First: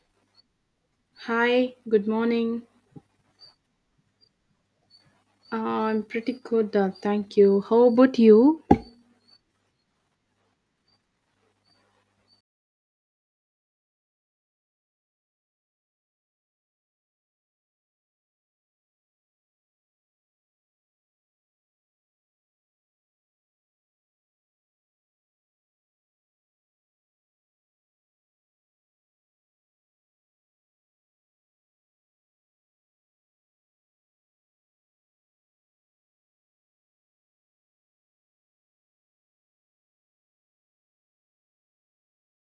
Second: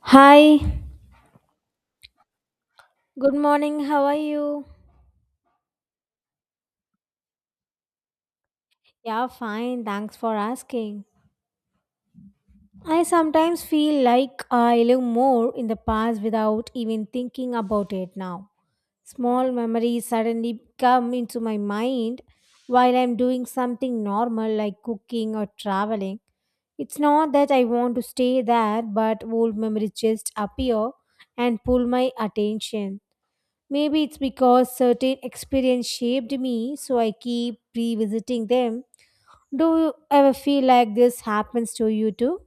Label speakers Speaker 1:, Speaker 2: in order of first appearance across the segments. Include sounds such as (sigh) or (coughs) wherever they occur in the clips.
Speaker 1: Hi,
Speaker 2: Hi, good morning.
Speaker 1: good morning. How are you?
Speaker 2: Uh, I'm pretty good, thank you. How about you?
Speaker 1: Yeah, fine. Thanks for asking. I sometimes feel like I live more in the past without even thinking about it now. Small memories suddenly come into my mind while I'm doing something normal like cooking or traveling. It's not that I want to stay there, but old memories just appear and pull my attention. Maybe it's because certain experience shaped me, so I keep revisiting them. Do you ever feel like this happens to you too?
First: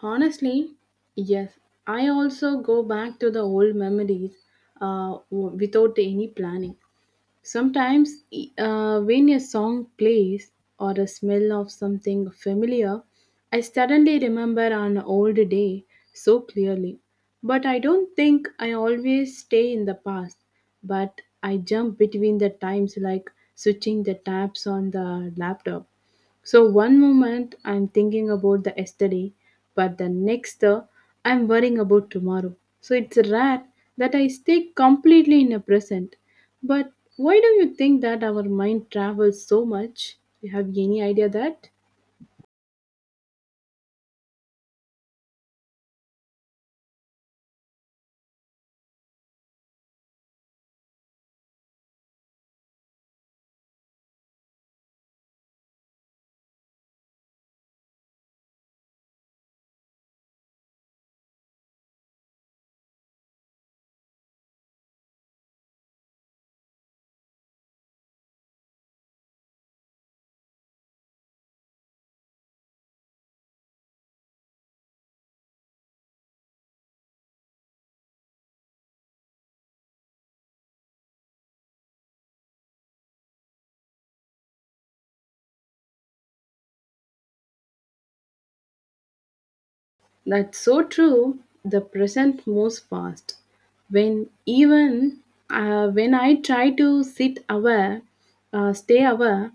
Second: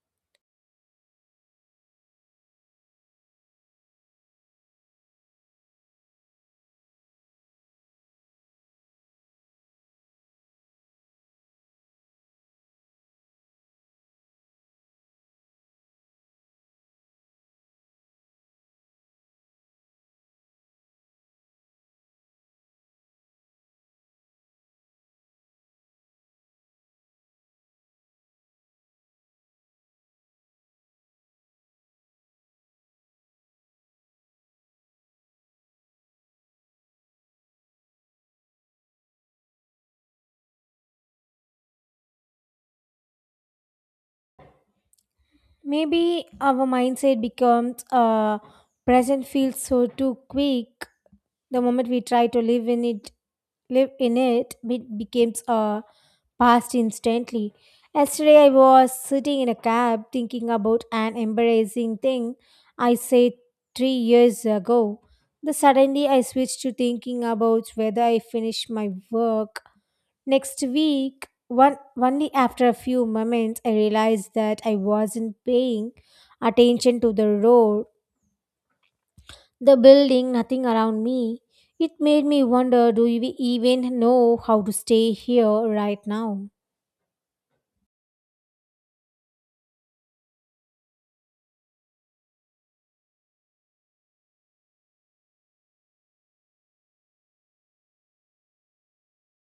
Speaker 2: Honestly, yes. I also go back to the old memories without any planning. Sometimes, when a song plays or the smell of something familiar, I suddenly remember an old day so clearly. But I don't think I always stay in the past, but I jump between the times like switching the tabs on the laptop. So one moment I'm thinking about the yesterday, but the next I'm worrying about tomorrow. So it's rare that I stay completely in the present. But why do you think that our mind travels so much? You have any idea that?
Speaker 1: Maybe our mindset becomes present feels so too quick. The moment we try to live in it, it becomes a. passed instantly. Yesterday, I was sitting in a cab thinking about an embarrassing thing I said 3 years ago. Then suddenly, I switched to thinking about whether I finish my work next week. One, only after a few moments, I realized that I wasn't paying attention to the road, the building, nothing around me. It made me wonder, do we even know how to stay here right now?
Speaker 2: That's so true. The present moves fast. When even when I try to stay aware,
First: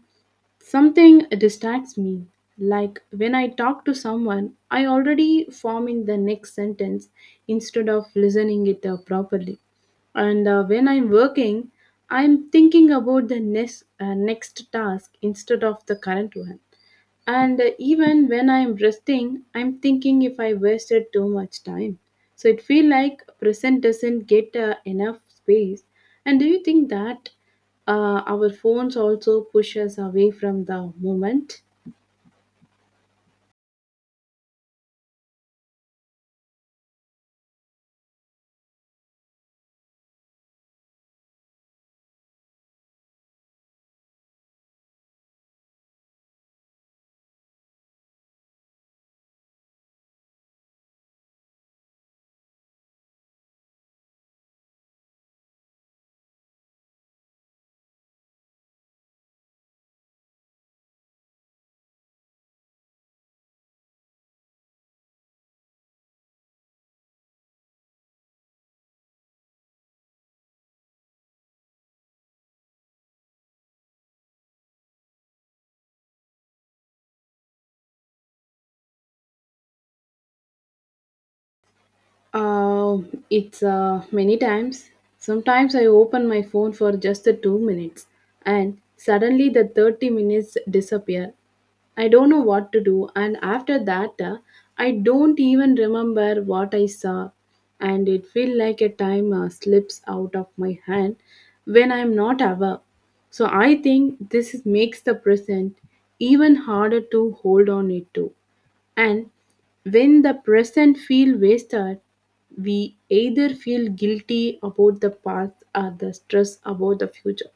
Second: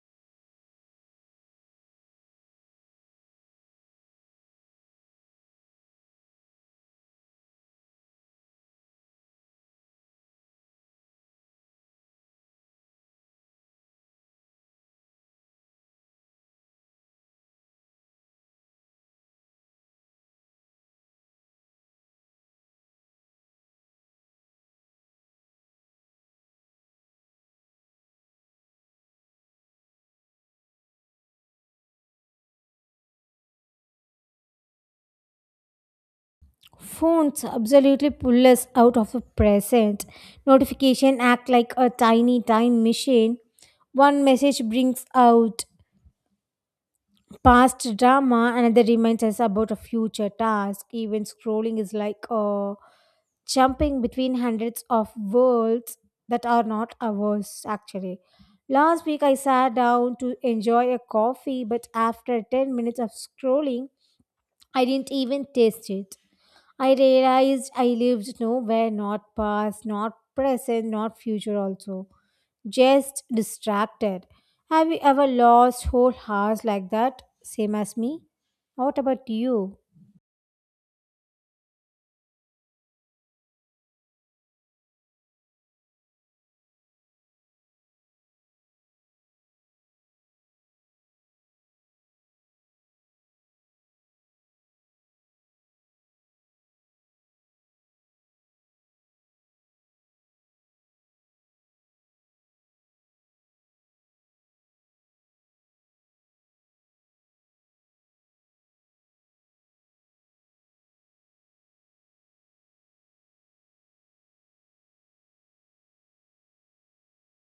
Speaker 2: Something distracts me. Like when I talk to someone, I already forming the next sentence instead of listening it properly. And when I'm working, I'm thinking about the next task instead of the current one. And even when I'm resting, I'm thinking if I wasted too much time. So it feel like present doesn't get enough space. And do you think that our phones also push us away from the moment?
Speaker 1: Phones absolutely pull us out of the present. Notification act like a tiny time machine. One message brings out past drama, another reminds us about a future task. Even scrolling is like jumping between hundreds of worlds that are not ours, actually. Last week, I sat down to enjoy a coffee, but after 10 minutes of scrolling, I didn't even taste it. I realized I lived nowhere, not past, not present, not future also. Just distracted. Have you ever lost whole hours like that? Same as me? What about you?
Speaker 2: Uh, it's many times. Sometimes I open my phone for just the 2 minutes, and suddenly the 30 minutes disappear. I don't know what to do. And after that, I don't even remember what I saw. And it feels like a time slips out of my hand when I'm not aware. So I think makes the present even harder to hold on it to. And when the present feel wasted, we either feel guilty about the past or the stress about the future.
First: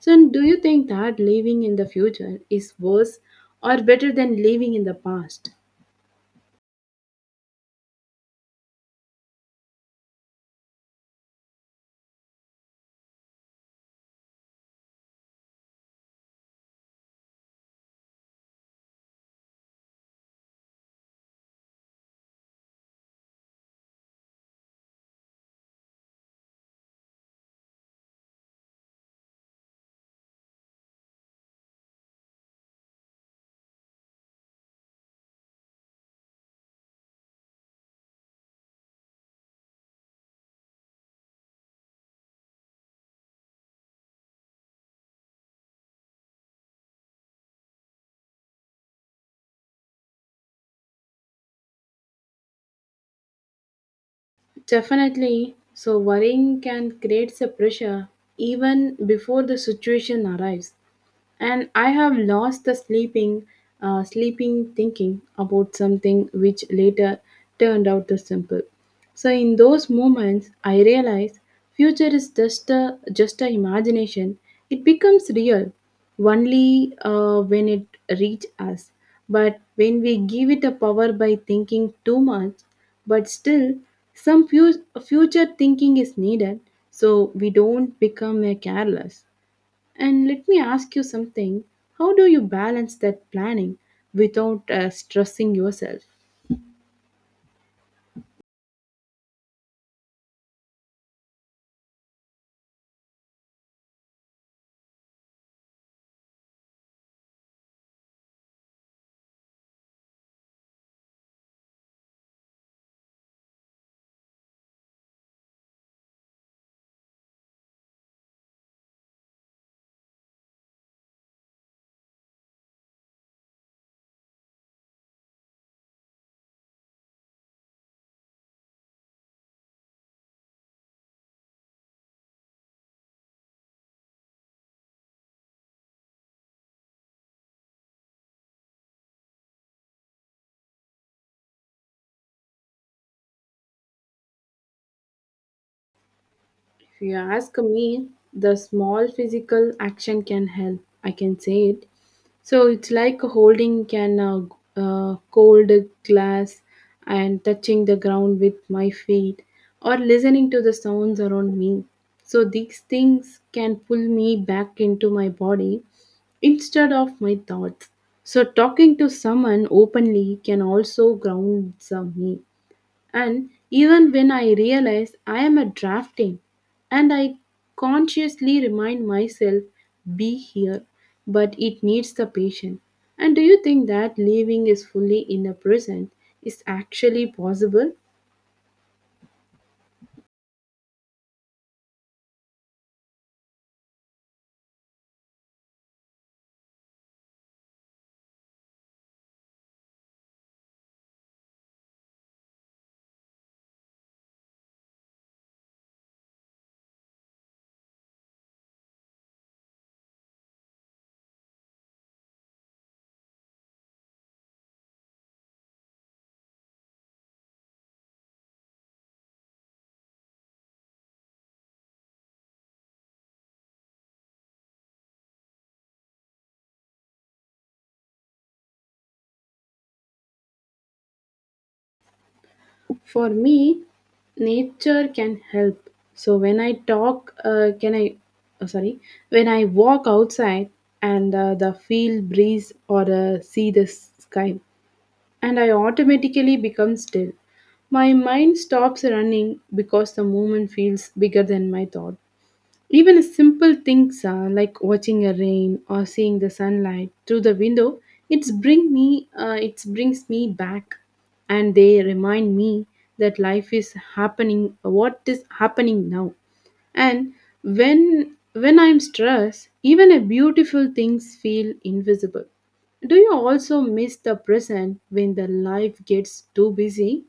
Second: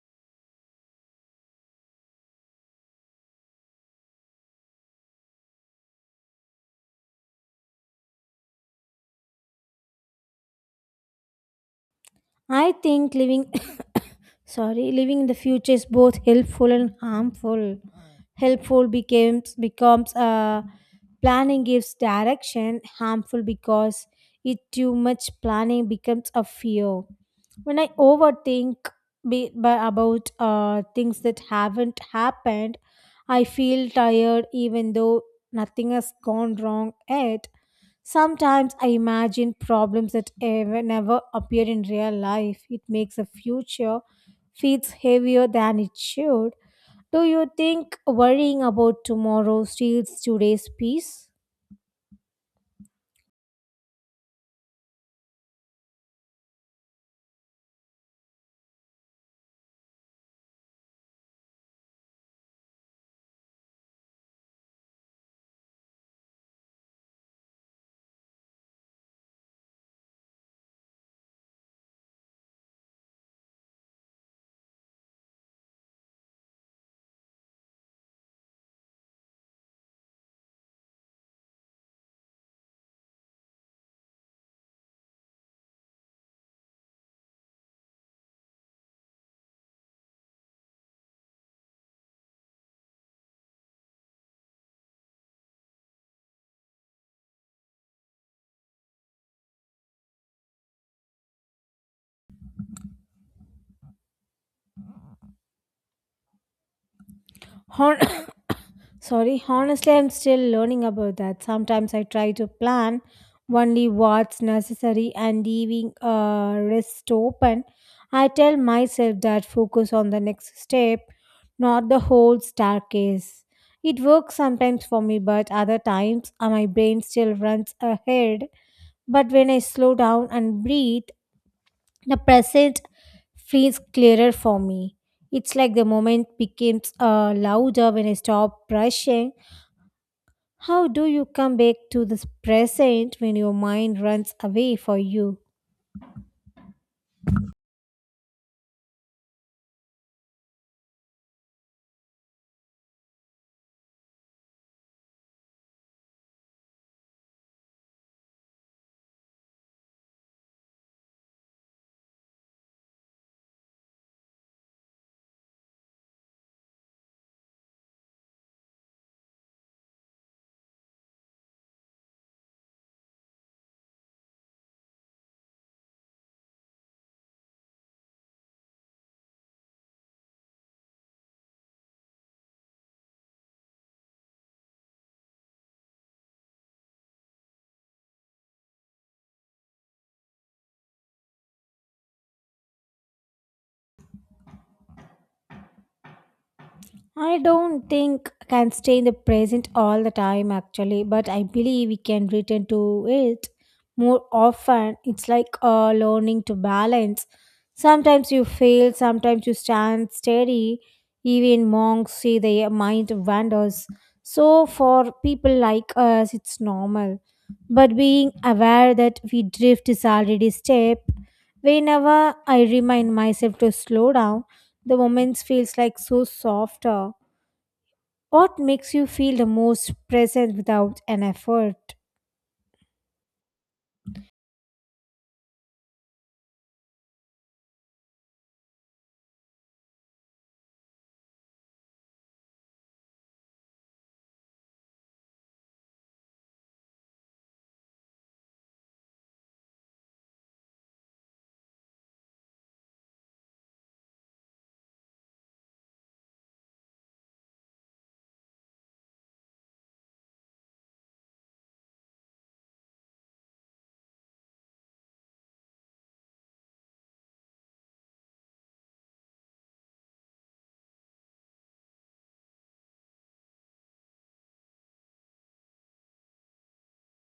Speaker 2: So, and do you think that living in the future is worse or better than living in the past?
Speaker 1: I think living in the future is both helpful and harmful, helpful becomes planning gives direction, harmful because it too much planning becomes a fear. When I overthink about things that haven't happened, I feel tired even though nothing has gone wrong yet. Sometimes I imagine problems that never appear in real life. It makes the future feels heavier than it should. Do you think worrying about tomorrow steals today's peace?
Speaker 2: Definitely. So, worrying can create a pressure even before the situation arrives. And I have lost the sleeping thinking about something which later turned out to simple. So in those moments I realize future is just a imagination. It becomes real only when it reach us, but when we give it a power by thinking too much. But still, some future thinking is needed so we don't become a careless. And let me ask you something. How do you balance that planning without stressing yourself?
Speaker 1: Hon- (coughs) Sorry, honestly, I'm still learning about that. Sometimes I try to plan only what's necessary and leaving rest open. I tell myself that focus on the next step, not the whole staircase. It works sometimes for me, but other times my brain still runs ahead. But when I slow down and breathe, the present feels clearer for me. It's like the moment becomes louder when I stop rushing. How do you come back to this present when your mind runs away for you?
Speaker 2: If you ask me, the small physical action can help. I can say it. So it's like holding can cold glass and touching the ground with my feet or listening to the sounds around me. So these things can pull me back into my body instead of my thoughts. So talking to someone openly can also ground me. And even when I realize I am at drafting, and I consciously remind myself, be here, but it needs the patient. And do you think that living is fully in the present is actually possible?
Speaker 1: I don't think I can stay in the present all the time actually, but I believe we can return to it more often. It's like learning to balance. Sometimes you fail, sometimes you stand steady. Even monks say their mind wanders. So for people like us, it's normal. But being aware that we drift is already step. Whenever I remind myself to slow down, the moments feels like so softer. What makes you feel the most present without an effort?
Speaker 2: For me, nature can help. So when I talk, can I, oh, sorry, when I walk outside and the field breeze or see the sky, and I automatically become still. My mind stops running because the movement feels bigger than my thought. Even a simple things like watching a rain or seeing the sunlight through the window, it brings me back, and they remind me that life is happening. What is happening now? And when I'm stressed, even a beautiful things feel invisible. Do you also miss the present when the life gets too busy?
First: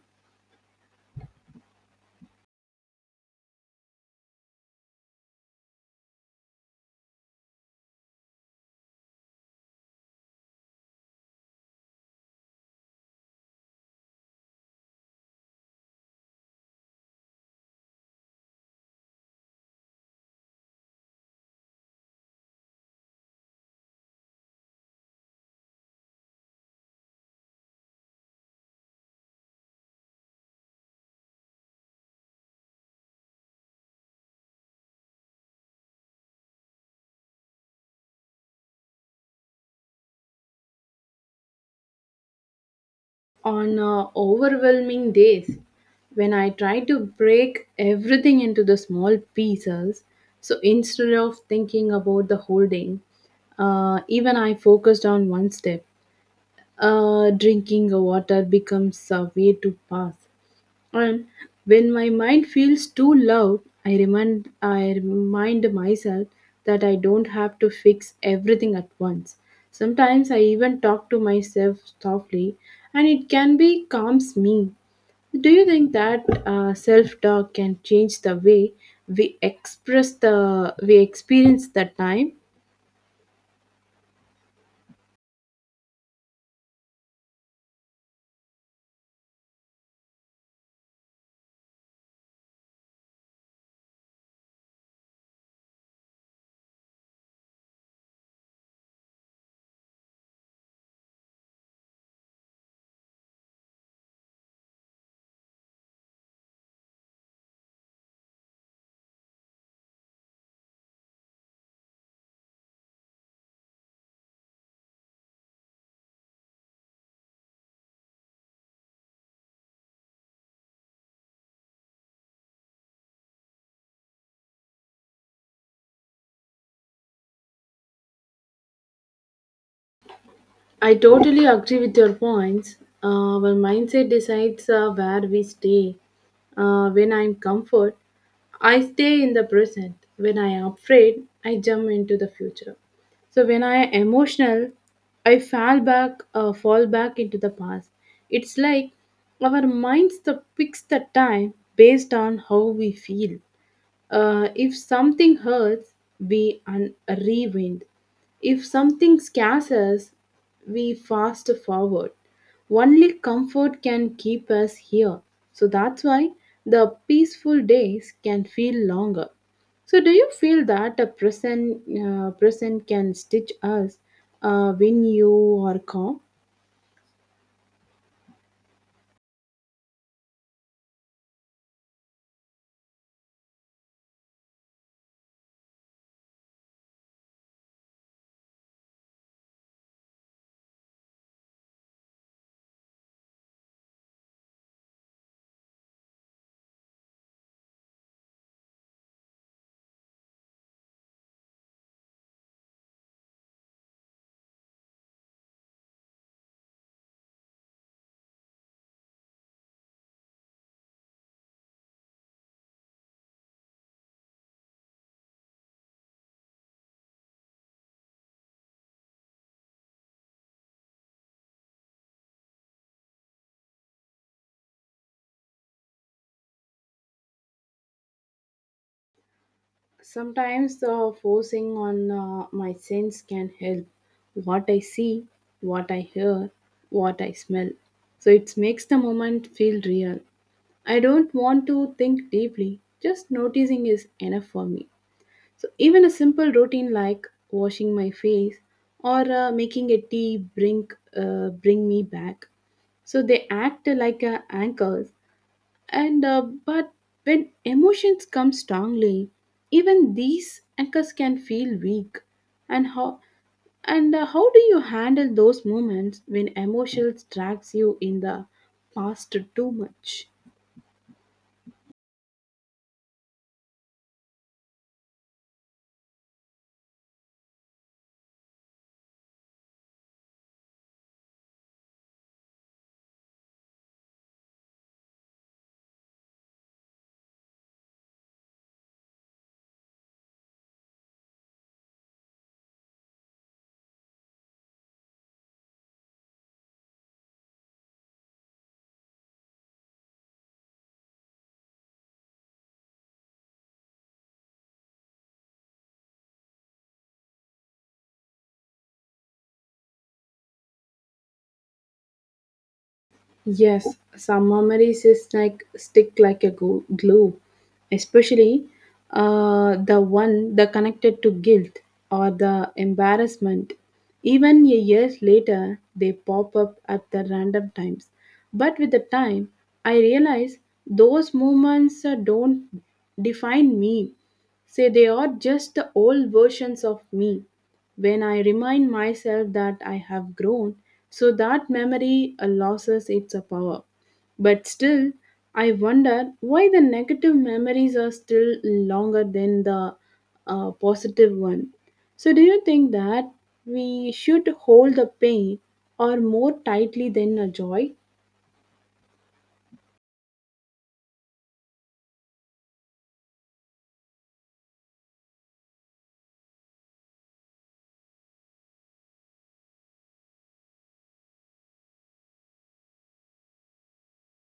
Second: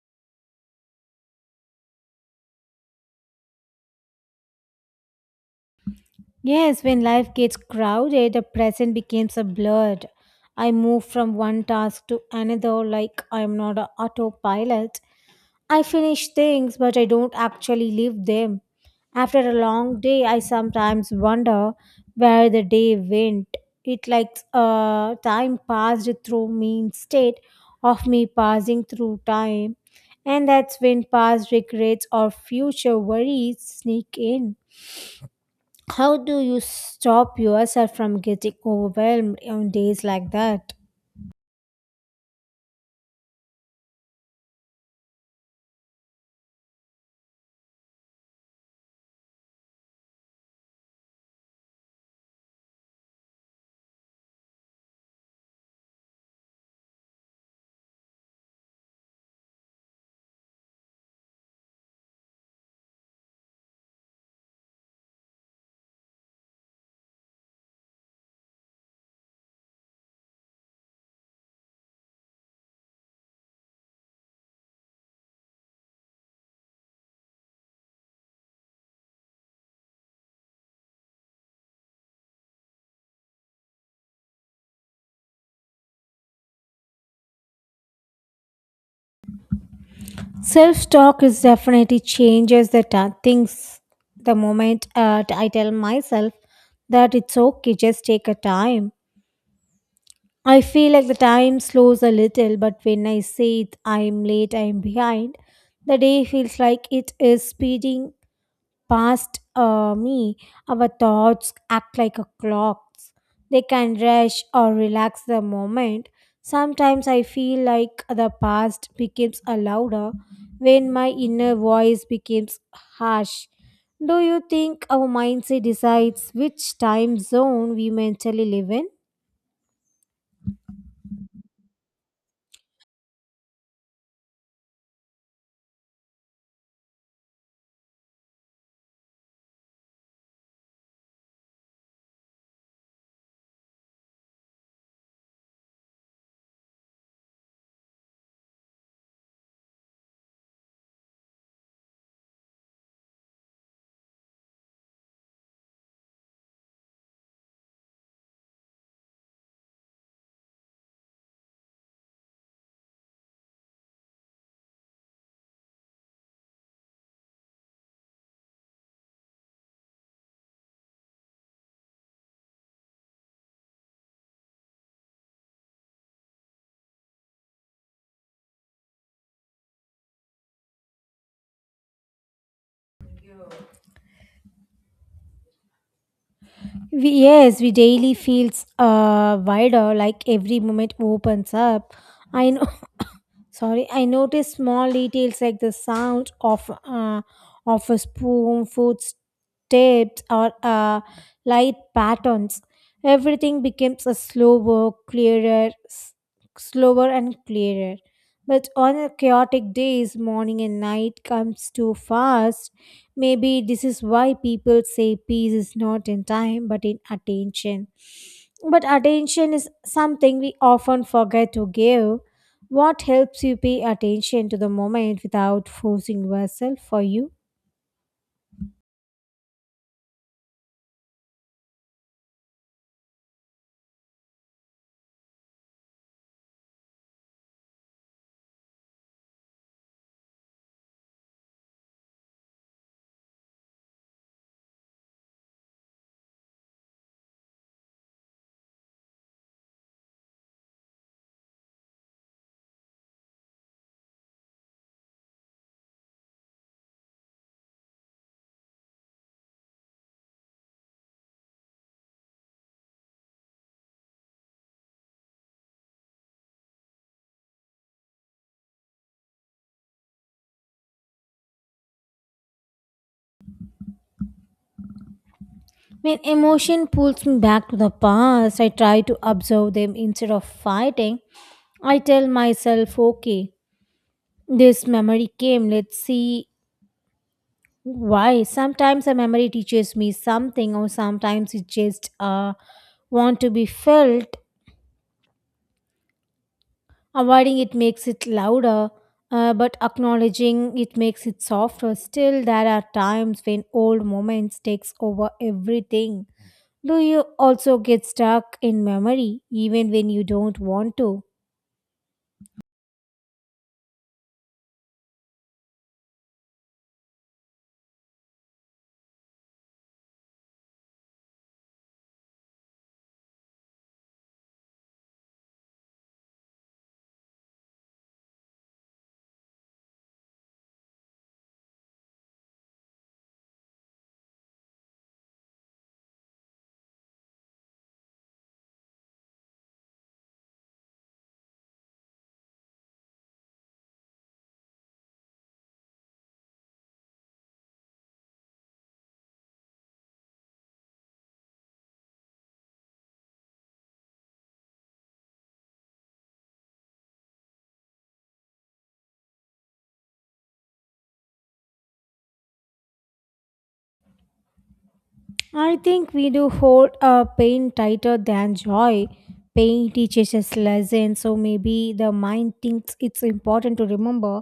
Speaker 1: Yes, when life gets crowded, the present becomes a blur. I move from one task to another like I'm not an autopilot. I finish things, but I don't actually leave them. After a long day, I sometimes wonder where the day went. It like time passed through me instead of me passing through time. And that's when past regrets or future worries sneak in. How do you stop yourself from getting overwhelmed on days like that?
Speaker 2: On overwhelming days, when I try to break everything into the small pieces. So instead of thinking about the whole day, even I focused on one step. Drinking water becomes a way to pass. And when my mind feels too loud, I remind myself that I don't have to fix everything at once. Sometimes I even talk to myself softly, and it can be calms me. Do you think that self-talk can change the way we experience the time?
Speaker 1: Self talk is definitely changes that things. The moment I tell myself that it's okay, just take a time. I feel like the time slows a little, but when I say it, I'm late, I'm behind, the day feels like it is speeding past me. Our thoughts act like a clocks. They can rush or relax the moment. Sometimes I feel like the past becomes a louder when my inner voice becomes harsh. Do you think our mindset decides which time zone we mentally live in?
Speaker 2: I totally agree with your points. Our mindset decides where we stay. When I'm comfort, I stay in the present. When I am afraid, I jump into the future. So when I am emotional, I fall back into the past. It's like our minds the picks the time based on how we feel. If something hurts, we rewind. If something scares us, we fast forward. Only comfort can keep us here. So that's why the peaceful days can feel longer. So do you feel that a present can stitch us when you are calm?
Speaker 1: Yes, we daily feels wider, like every moment opens up. I know. (coughs) Sorry, I notice small details like the sound of a spoon, footsteps, or light patterns. Everything becomes a slower and clearer. But on a chaotic days, morning and night comes too fast. Maybe this is why people say peace is not in time but in attention. But attention is something we often forget to give. What helps you pay attention to the moment without forcing yourself for you?
Speaker 2: Sometimes the forcing on my sense can help. What I see, what I hear, what I smell. So it makes the moment feel real. I don't want to think deeply, just noticing is enough for me. So even a simple routine like washing my face or making a tea bring me back. So they act like anchors, and but when emotions come strongly, even these anchors can feel weak. And how and uh, how do you handle those moments when emotions drags you in the past too much?
Speaker 1: When emotion pulls me back to the past, I try to observe them instead of fighting. I tell myself, okay, this memory came, let's see why. Sometimes a memory teaches me something, or sometimes it just want to be felt. Avoiding it makes it louder, but acknowledging it makes it softer. Still, there are times when old moments takes over everything. Do you also get stuck in memory, even when you don't want to?
Speaker 2: Yes, some memories is like stick like a glue, especially the one that connected to guilt or the embarrassment. Even a years later, they pop up at the random times. But with the time, I realize those moments don't define me. Say they are just the old versions of me. When I remind myself that I have grown, so that memory loses its power. But still, I wonder why the negative memories are still longer than the positive one. So, do you think that we should hold the pain or more tightly than a joy?
Speaker 1: I think we do hold a pain tighter than joy. Pain teaches us lessons, so maybe the mind thinks it's important to remember.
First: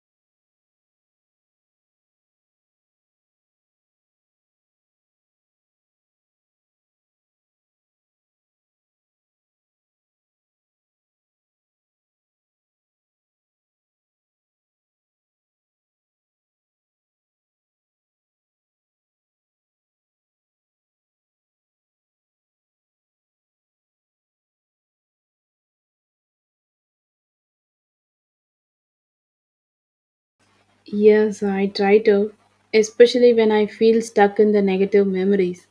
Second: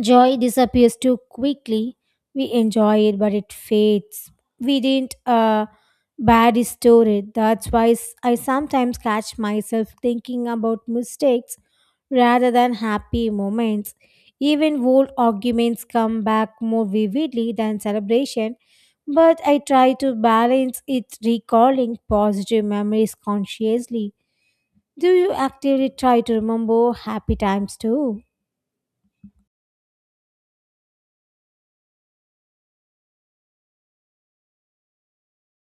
Speaker 1: Joy disappears too quickly. We enjoy it, but it fades. We didn't bad store it. I sometimes catch myself thinking about mistakes rather than happy moments. Even old arguments come back more vividly than celebration, but I try to balance it recalling positive memories consciously. Do you actively try to remember happy times too?
Speaker 2: Yes, I try to, especially when I feel stuck in the negative memories.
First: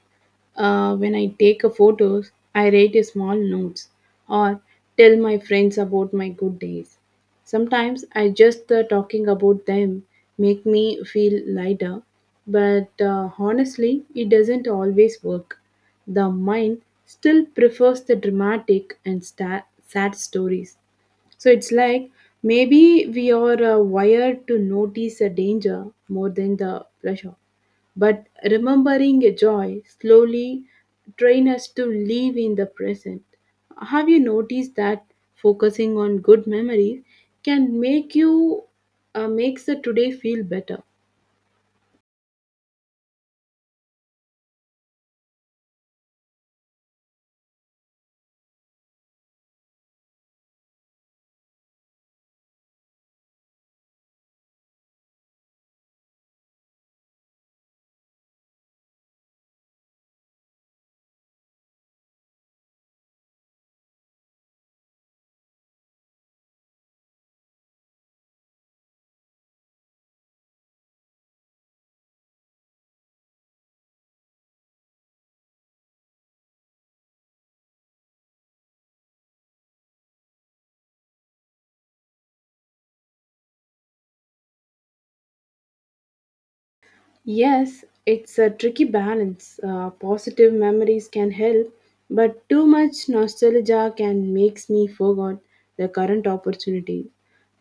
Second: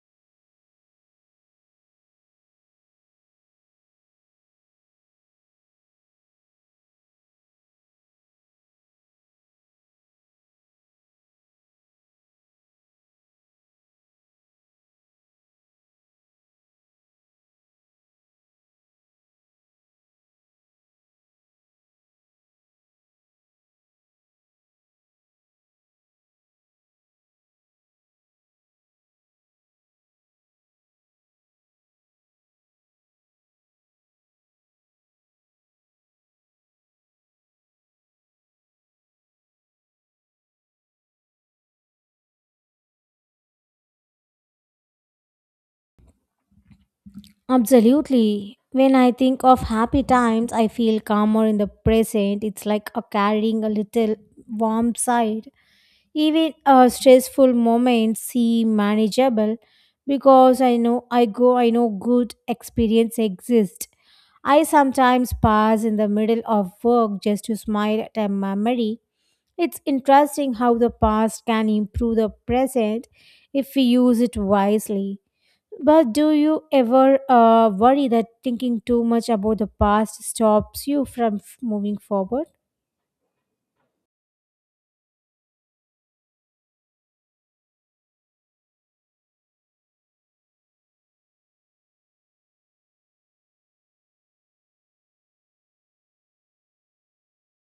Speaker 2: When I take a photos, I write a small notes or tell my friends about my good days. Sometimes I just talking about them make me feel lighter, but honestly, it doesn't always work. The mind still prefers the dramatic and sad stories. So it's like maybe we are wired to notice a danger more than the pleasure. But remembering a joy slowly train us to live in the present. Have you noticed that focusing on good memories can make you makes the today feel better?
Speaker 1: Absolutely. When I think of happy times, I feel calmer in the present. It's like a carrying a little warm side. Even stressful moments seem manageable because I know good experience exist. I sometimes pass in the middle of work just to smile at a memory. It's interesting how the past can improve the present if we use it wisely. But do you ever worry that thinking too much about the past stops you from moving forward?
Speaker 2: Yes, it's a tricky balance. Positive memories can help, but too much nostalgia can makes me forget the current opportunities.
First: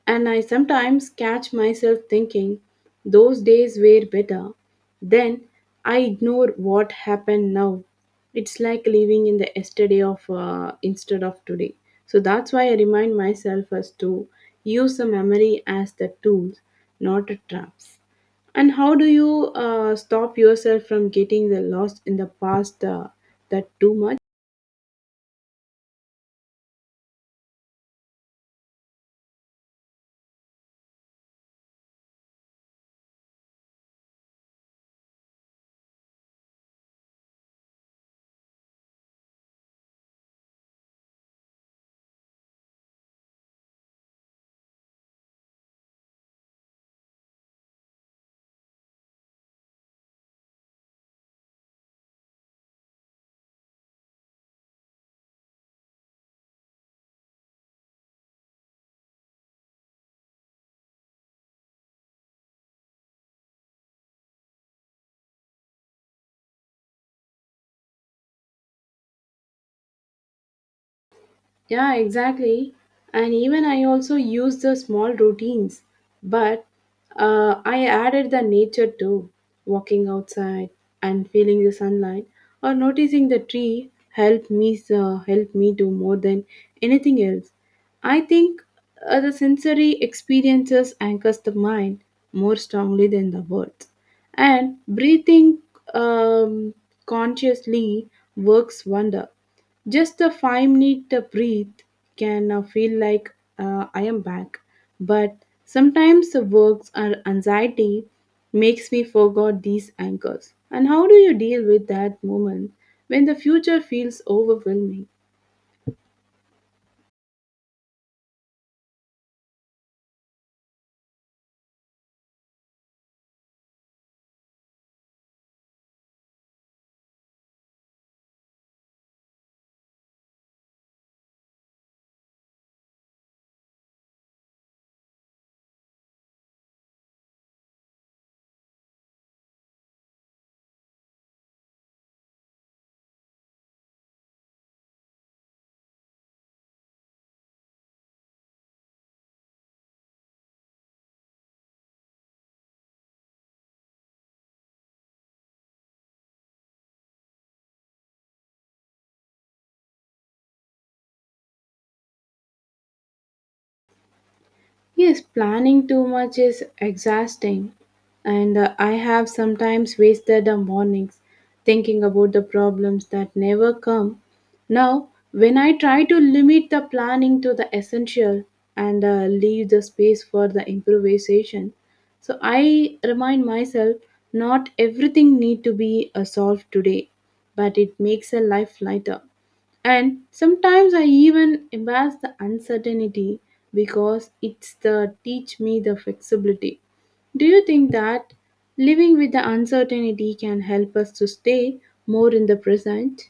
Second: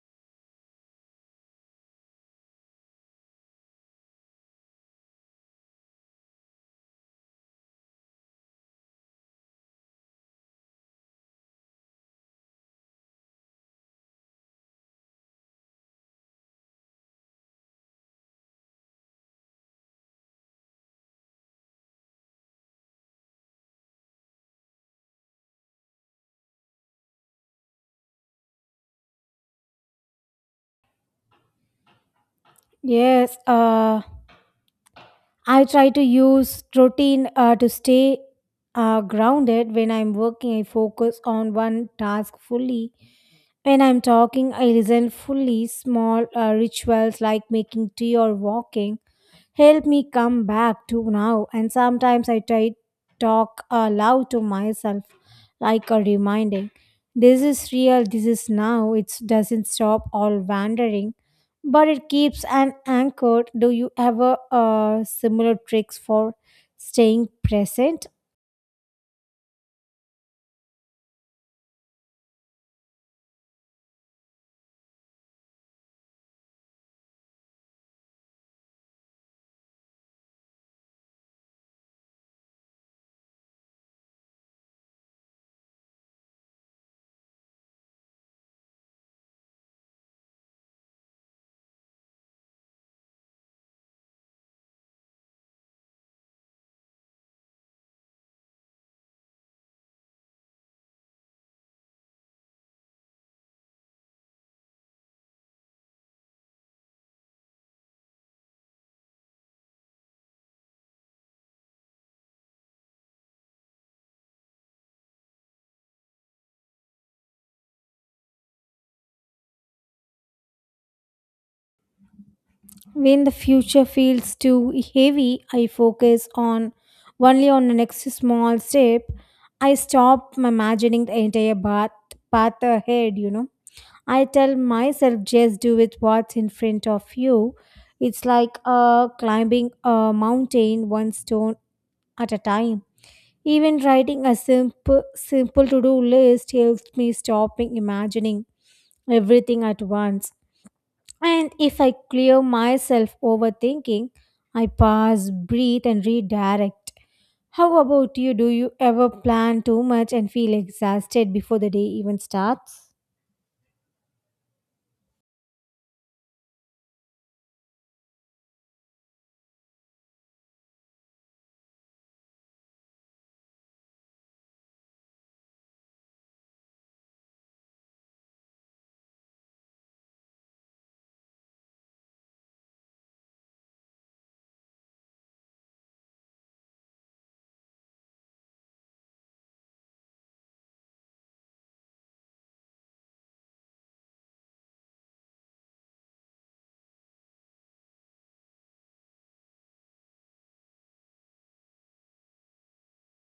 Speaker 2: And I sometimes catch myself thinking those days were better. Then I ignore what happened now. It's like living in the yesterday of instead of today. So that's why I remind myself as to use the memory as the tools, not a traps. And how do you stop yourself from getting the lost in the past that too much?
Speaker 1: Yes, I try to use routine to stay grounded. When I'm working, I focus on one task fully. When I'm talking, I listen fully. Small rituals like making tea or walking help me come back to now. And sometimes I try talk aloud to myself, like a reminding. This is real, this is now. It doesn't stop all wandering, but it keeps an anchor. Do you ever similar tricks for staying present?
Speaker 2: Yeah, exactly. And even I also use the small routines, but I added the nature too, walking outside and feeling the sunlight or noticing the tree help me do more than anything else. I think the sensory experiences anchors the mind more strongly than the words. And breathing um, consciously works wonder. Just a 5 minute breathe can feel like I am back. But sometimes the works or anxiety makes me forget these anchors. And how do you deal with that moment when the future feels overwhelming?
Speaker 1: When the future feels too heavy, I focus on only on the next small step. I stop imagining the entire path, path ahead, you know. I tell myself, just do with what's in front of you. It's like climbing a mountain one stone at a time. Even writing a simple to do list helps me stopping imagining everything at once. And if I clear myself overthinking, I pause, breathe, and redirect. How about you? Do you ever plan too much and feel exhausted before the day even starts?
Speaker 2: Yes, planning too much is exhausting, and I have sometimes wasted the mornings thinking about the problems that never come. Now, when I try to limit the planning to the essential and leave the space for the improvisation, so I remind myself not everything need to be solved today, but it makes a life lighter. And sometimes I even embrace the uncertainty because it's the teach me the flexibility. Do you think that living with the uncertainty can help us to stay more in the present?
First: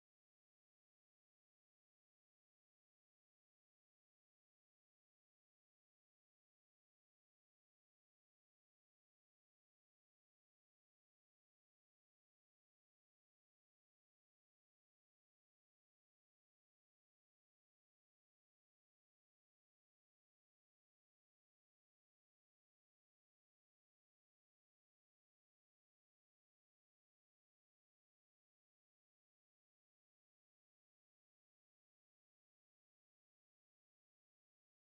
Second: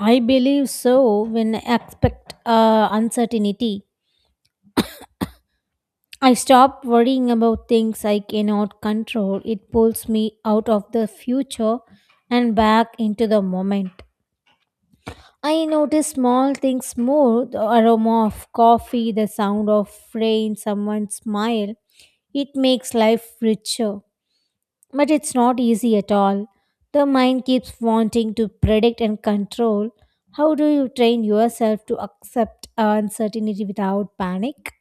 Speaker 1: I believe so when I expect uncertainty. I stop worrying about things I cannot control. It pulls me out of the future and back into the moment. I notice small things more, the aroma of coffee, the sound of rain, someone's smile. It makes life richer. But it's not easy at all. The mind keeps wanting to predict and control. How do you train yourself to accept uncertainty without panic?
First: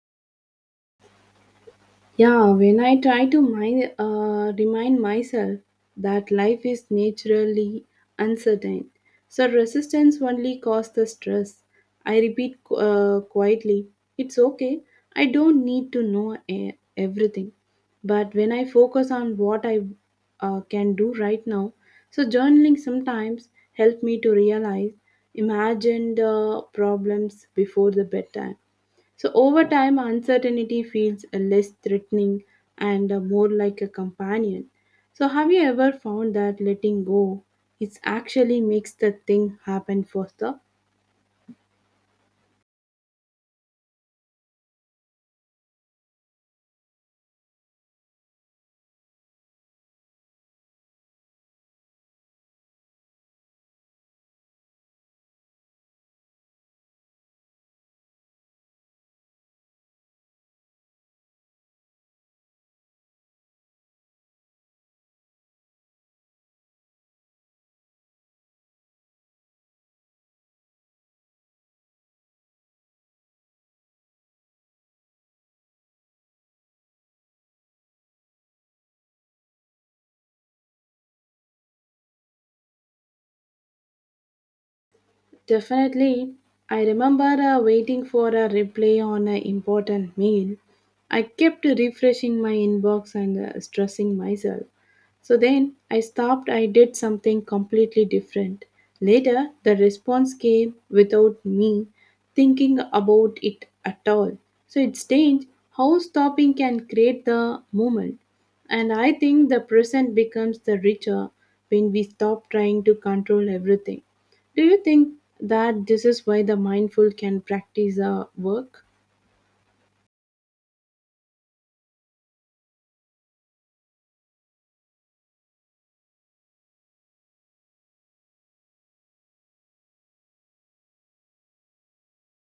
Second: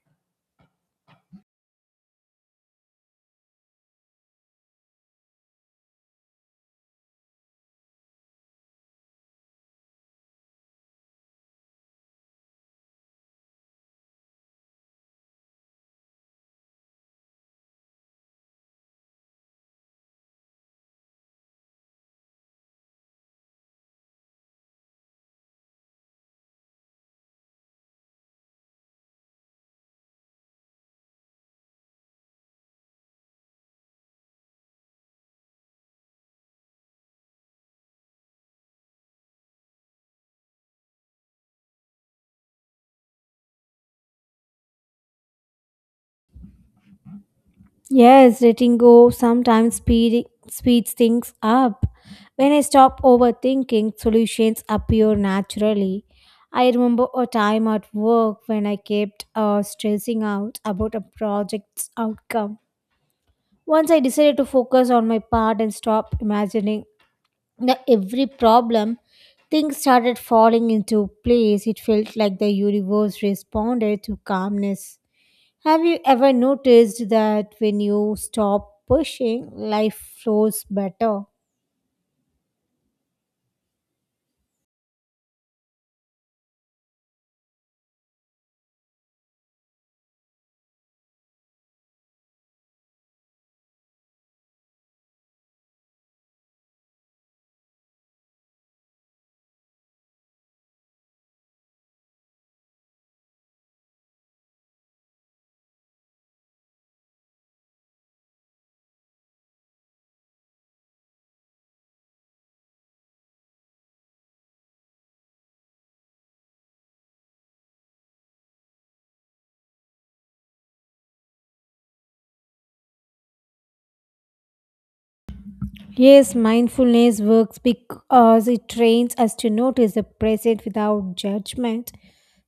Speaker 2: Yeah, when I try to remind myself that life is naturally uncertain, so resistance only causes the stress. I repeat quietly, it's okay, I don't need to know everything. But when I focus on what I can do right now, so journaling sometimes help me to realize imagined problems before the bedtime. So, over time, uncertainty feels less threatening and more like a companion. So, have you ever found that letting go it actually makes the thing happen faster?
Speaker 1: Yes, letting go sometimes speeds things up. When I stop overthinking, solutions appear naturally. I remember a time at work when I kept stressing out about a project's outcome. Once I decided to focus on my part and stop imagining the every problem, things started falling into place. It felt like the universe responded to calmness. Have you ever noticed that when you stop pushing, life flows better?
Speaker 2: Definitely. I remember waiting for a replay on an important mail. I kept refreshing my inbox and stressing myself. So then I stopped, I did something completely different. Later, the response came without me thinking about it at all. So it's strange how stopping can create the moment. And I think the present becomes the richer when we stop trying to control everything. Do you think that this is why the mindful can practice a work?
Speaker 1: Yes, mindfulness works because it trains us to notice the present without judgment.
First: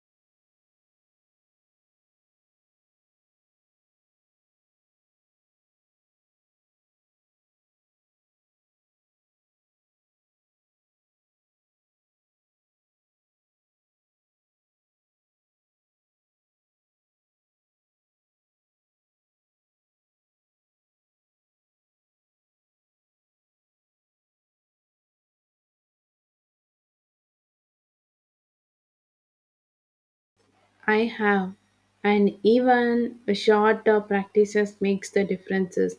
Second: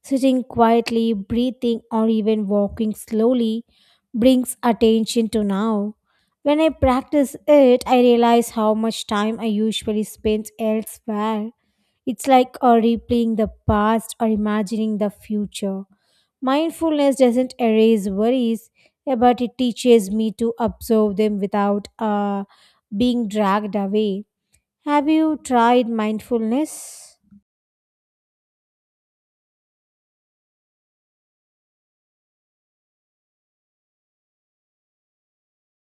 Speaker 1: Sitting quietly, breathing, or even walking slowly brings attention to now. When I practice it, I realize how much time I usually spend elsewhere. It's like replaying the past or imagining the future. Mindfulness doesn't erase worries, but it teaches me to observe them without being dragged away. Have you tried mindfulness?
Speaker 2: I have, and even a shorter practices makes the differences.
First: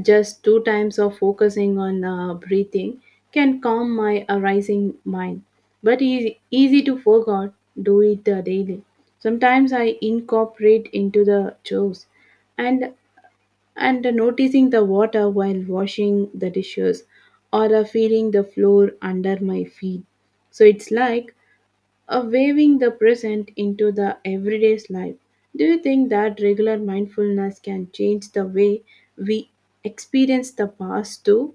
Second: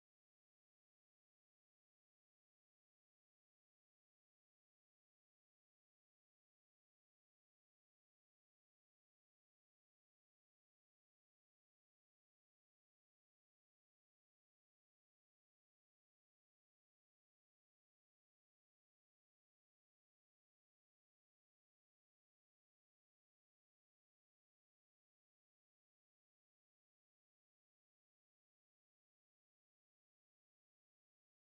Speaker 2: Just two times of focusing on breathing can calm my arising mind, but easy to forget. Do it daily. Sometimes I incorporate into the chores, and noticing the water while washing the dishes or feeling the floor under my feet. So it's like a waving the present into the everyday's life. Do you think that regular mindfulness can change the way we experience the past too?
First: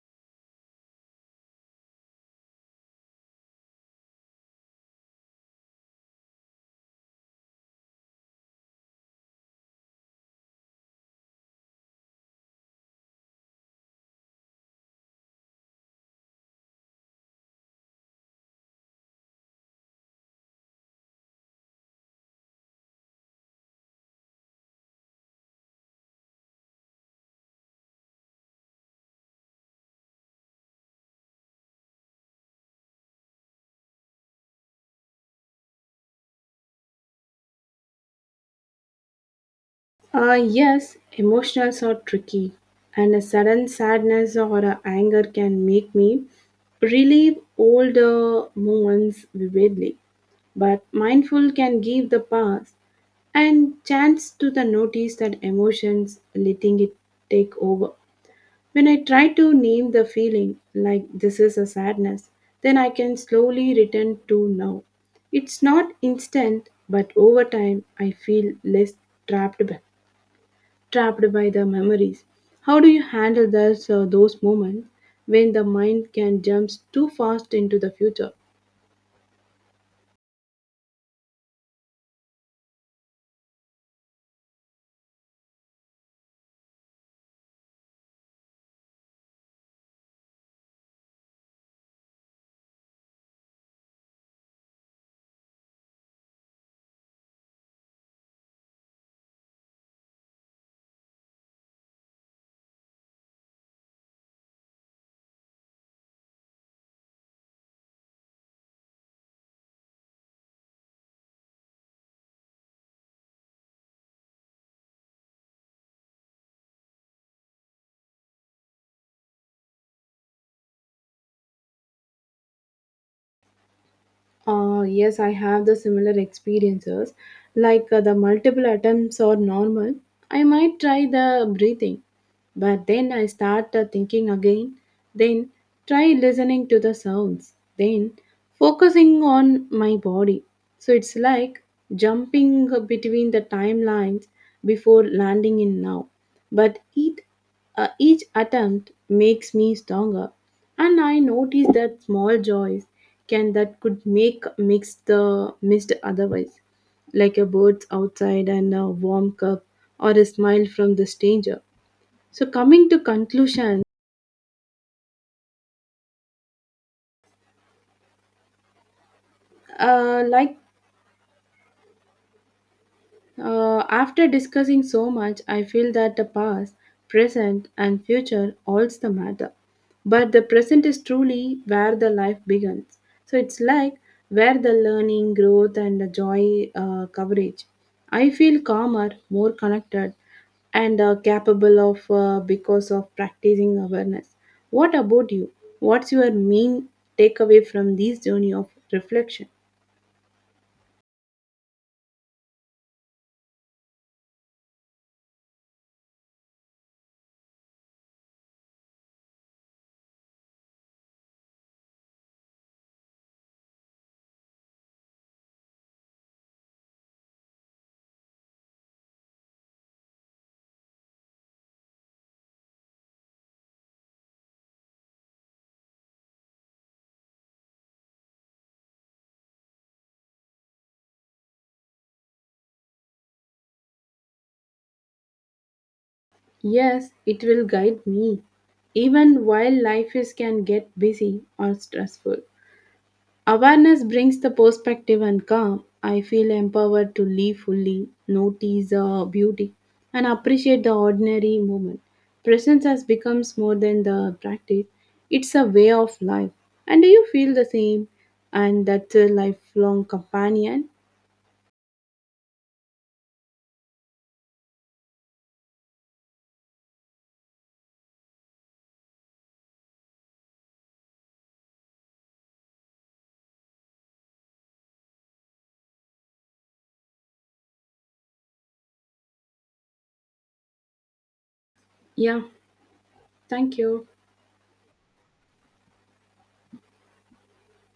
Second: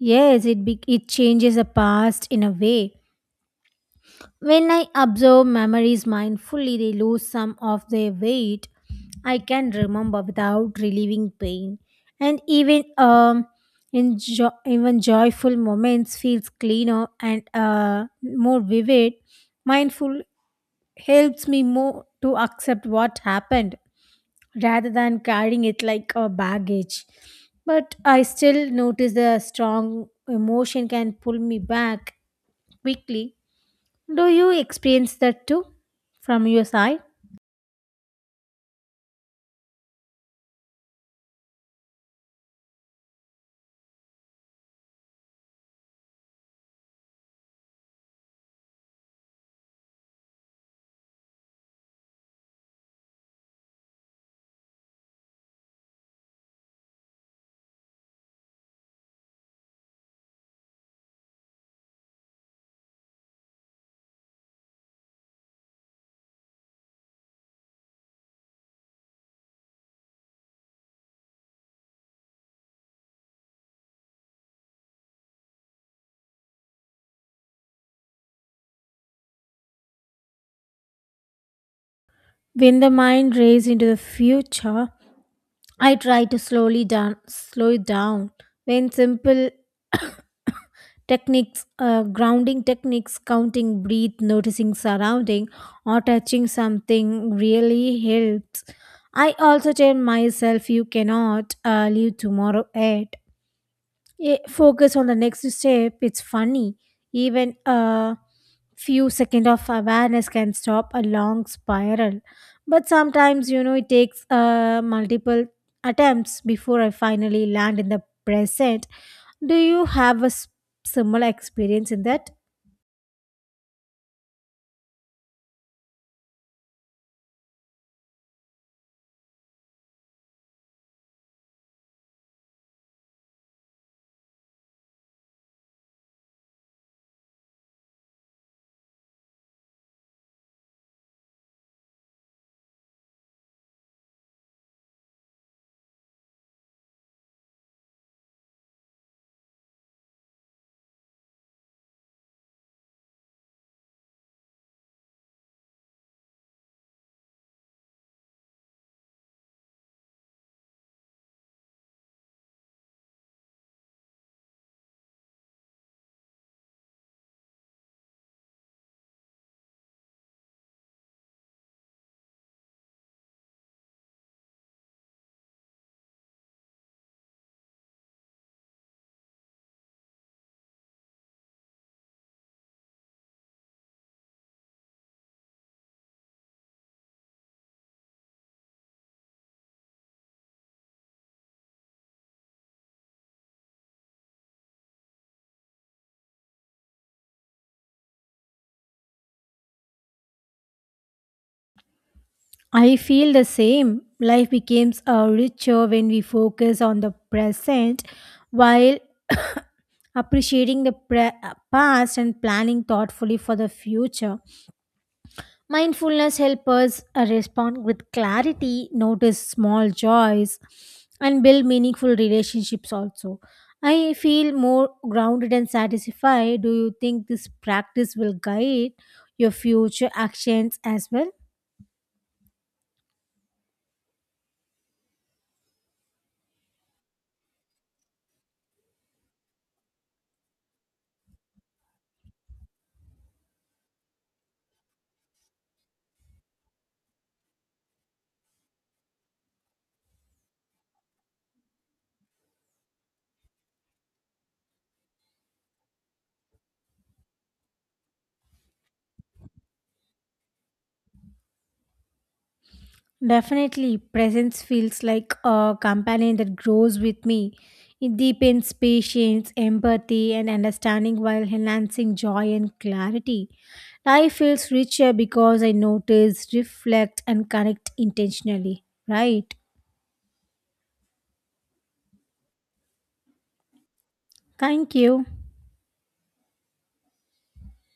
Speaker 1: Yes, it changes the past in a way. When I observe memories mindfully, they lose some of their weight. I can remember without relieving pain, and even even joyful moments feels cleaner and more vivid. Mindful helps me more to accept what happened rather than carrying it like a baggage. But I still notice the strong emotion can pull me back quickly. Do you experience that too from your side?
Speaker 2: Yes, emotions are tricky, and a sudden sadness or a anger can make me relive all the moments vividly. But mindful can give the path and chance to the notice that emotions letting it take over. When I try to name the feeling like this is a sadness, then I can slowly return to now. It's not instant, but over time I feel less trapped by, trapped by the memories. How do you handle those moments when the mind can jump too fast into the future?
Speaker 1: When the mind races into the future, I try to slow it down. When simple (coughs) techniques, grounding techniques, counting, breathe, noticing surrounding, or touching something really helps. I also tell myself you cannot leave tomorrow yet. Yeah, focus on the next step. It's funny, even a few seconds of awareness can stop a long spiral, but sometimes, you know, it takes multiple attempts before I finally land in the present. Do you have a similar experience in that?
Speaker 2: Yes, I have the similar experiences. Like the multiple attempts are normal. I might try the breathing, but then I start thinking again. Then try listening to the sounds. Then focusing on my body. So it's like jumping between the timelines before landing in now. But it each attempt makes me stronger, and I notice that small joys can that could make mix the missed otherwise, like a bird outside and a warm cup or a smile from the stranger. So coming to conclusion, like, after discussing so much, I feel that the past, present, and future all's the matter. But the present is truly where the life begins. So it's like where the learning, growth, and the joy coverage. I feel calmer, more connected, and capable of because of practicing awareness. What about you? What's your main takeaway from this journey of reflection?
Speaker 1: I feel the same, life becomes richer when we focus on the present while (coughs) appreciating the past and planning thoughtfully for the future. Mindfulness helps us respond with clarity, notice small joys, and build meaningful relationships also. I feel more grounded and satisfied. Do you think this practice will guide your future actions as well?
Speaker 2: Yes, it will guide me. Even while life is can get busy or stressful. Awareness brings the perspective and calm. I feel empowered to live fully, notice the beauty, and appreciate the ordinary moment. Presence has becomes more than the practice. It's a way of life. And do you feel the same? And that's a lifelong companion?
Speaker 1: Definitely, presence feels like a companion that grows with me. It deepens patience, empathy, and understanding while enhancing joy and clarity. Life feels richer because I notice, reflect, and connect intentionally. Right?
Speaker 2: Yeah, thank you.
Speaker 1: Thank you.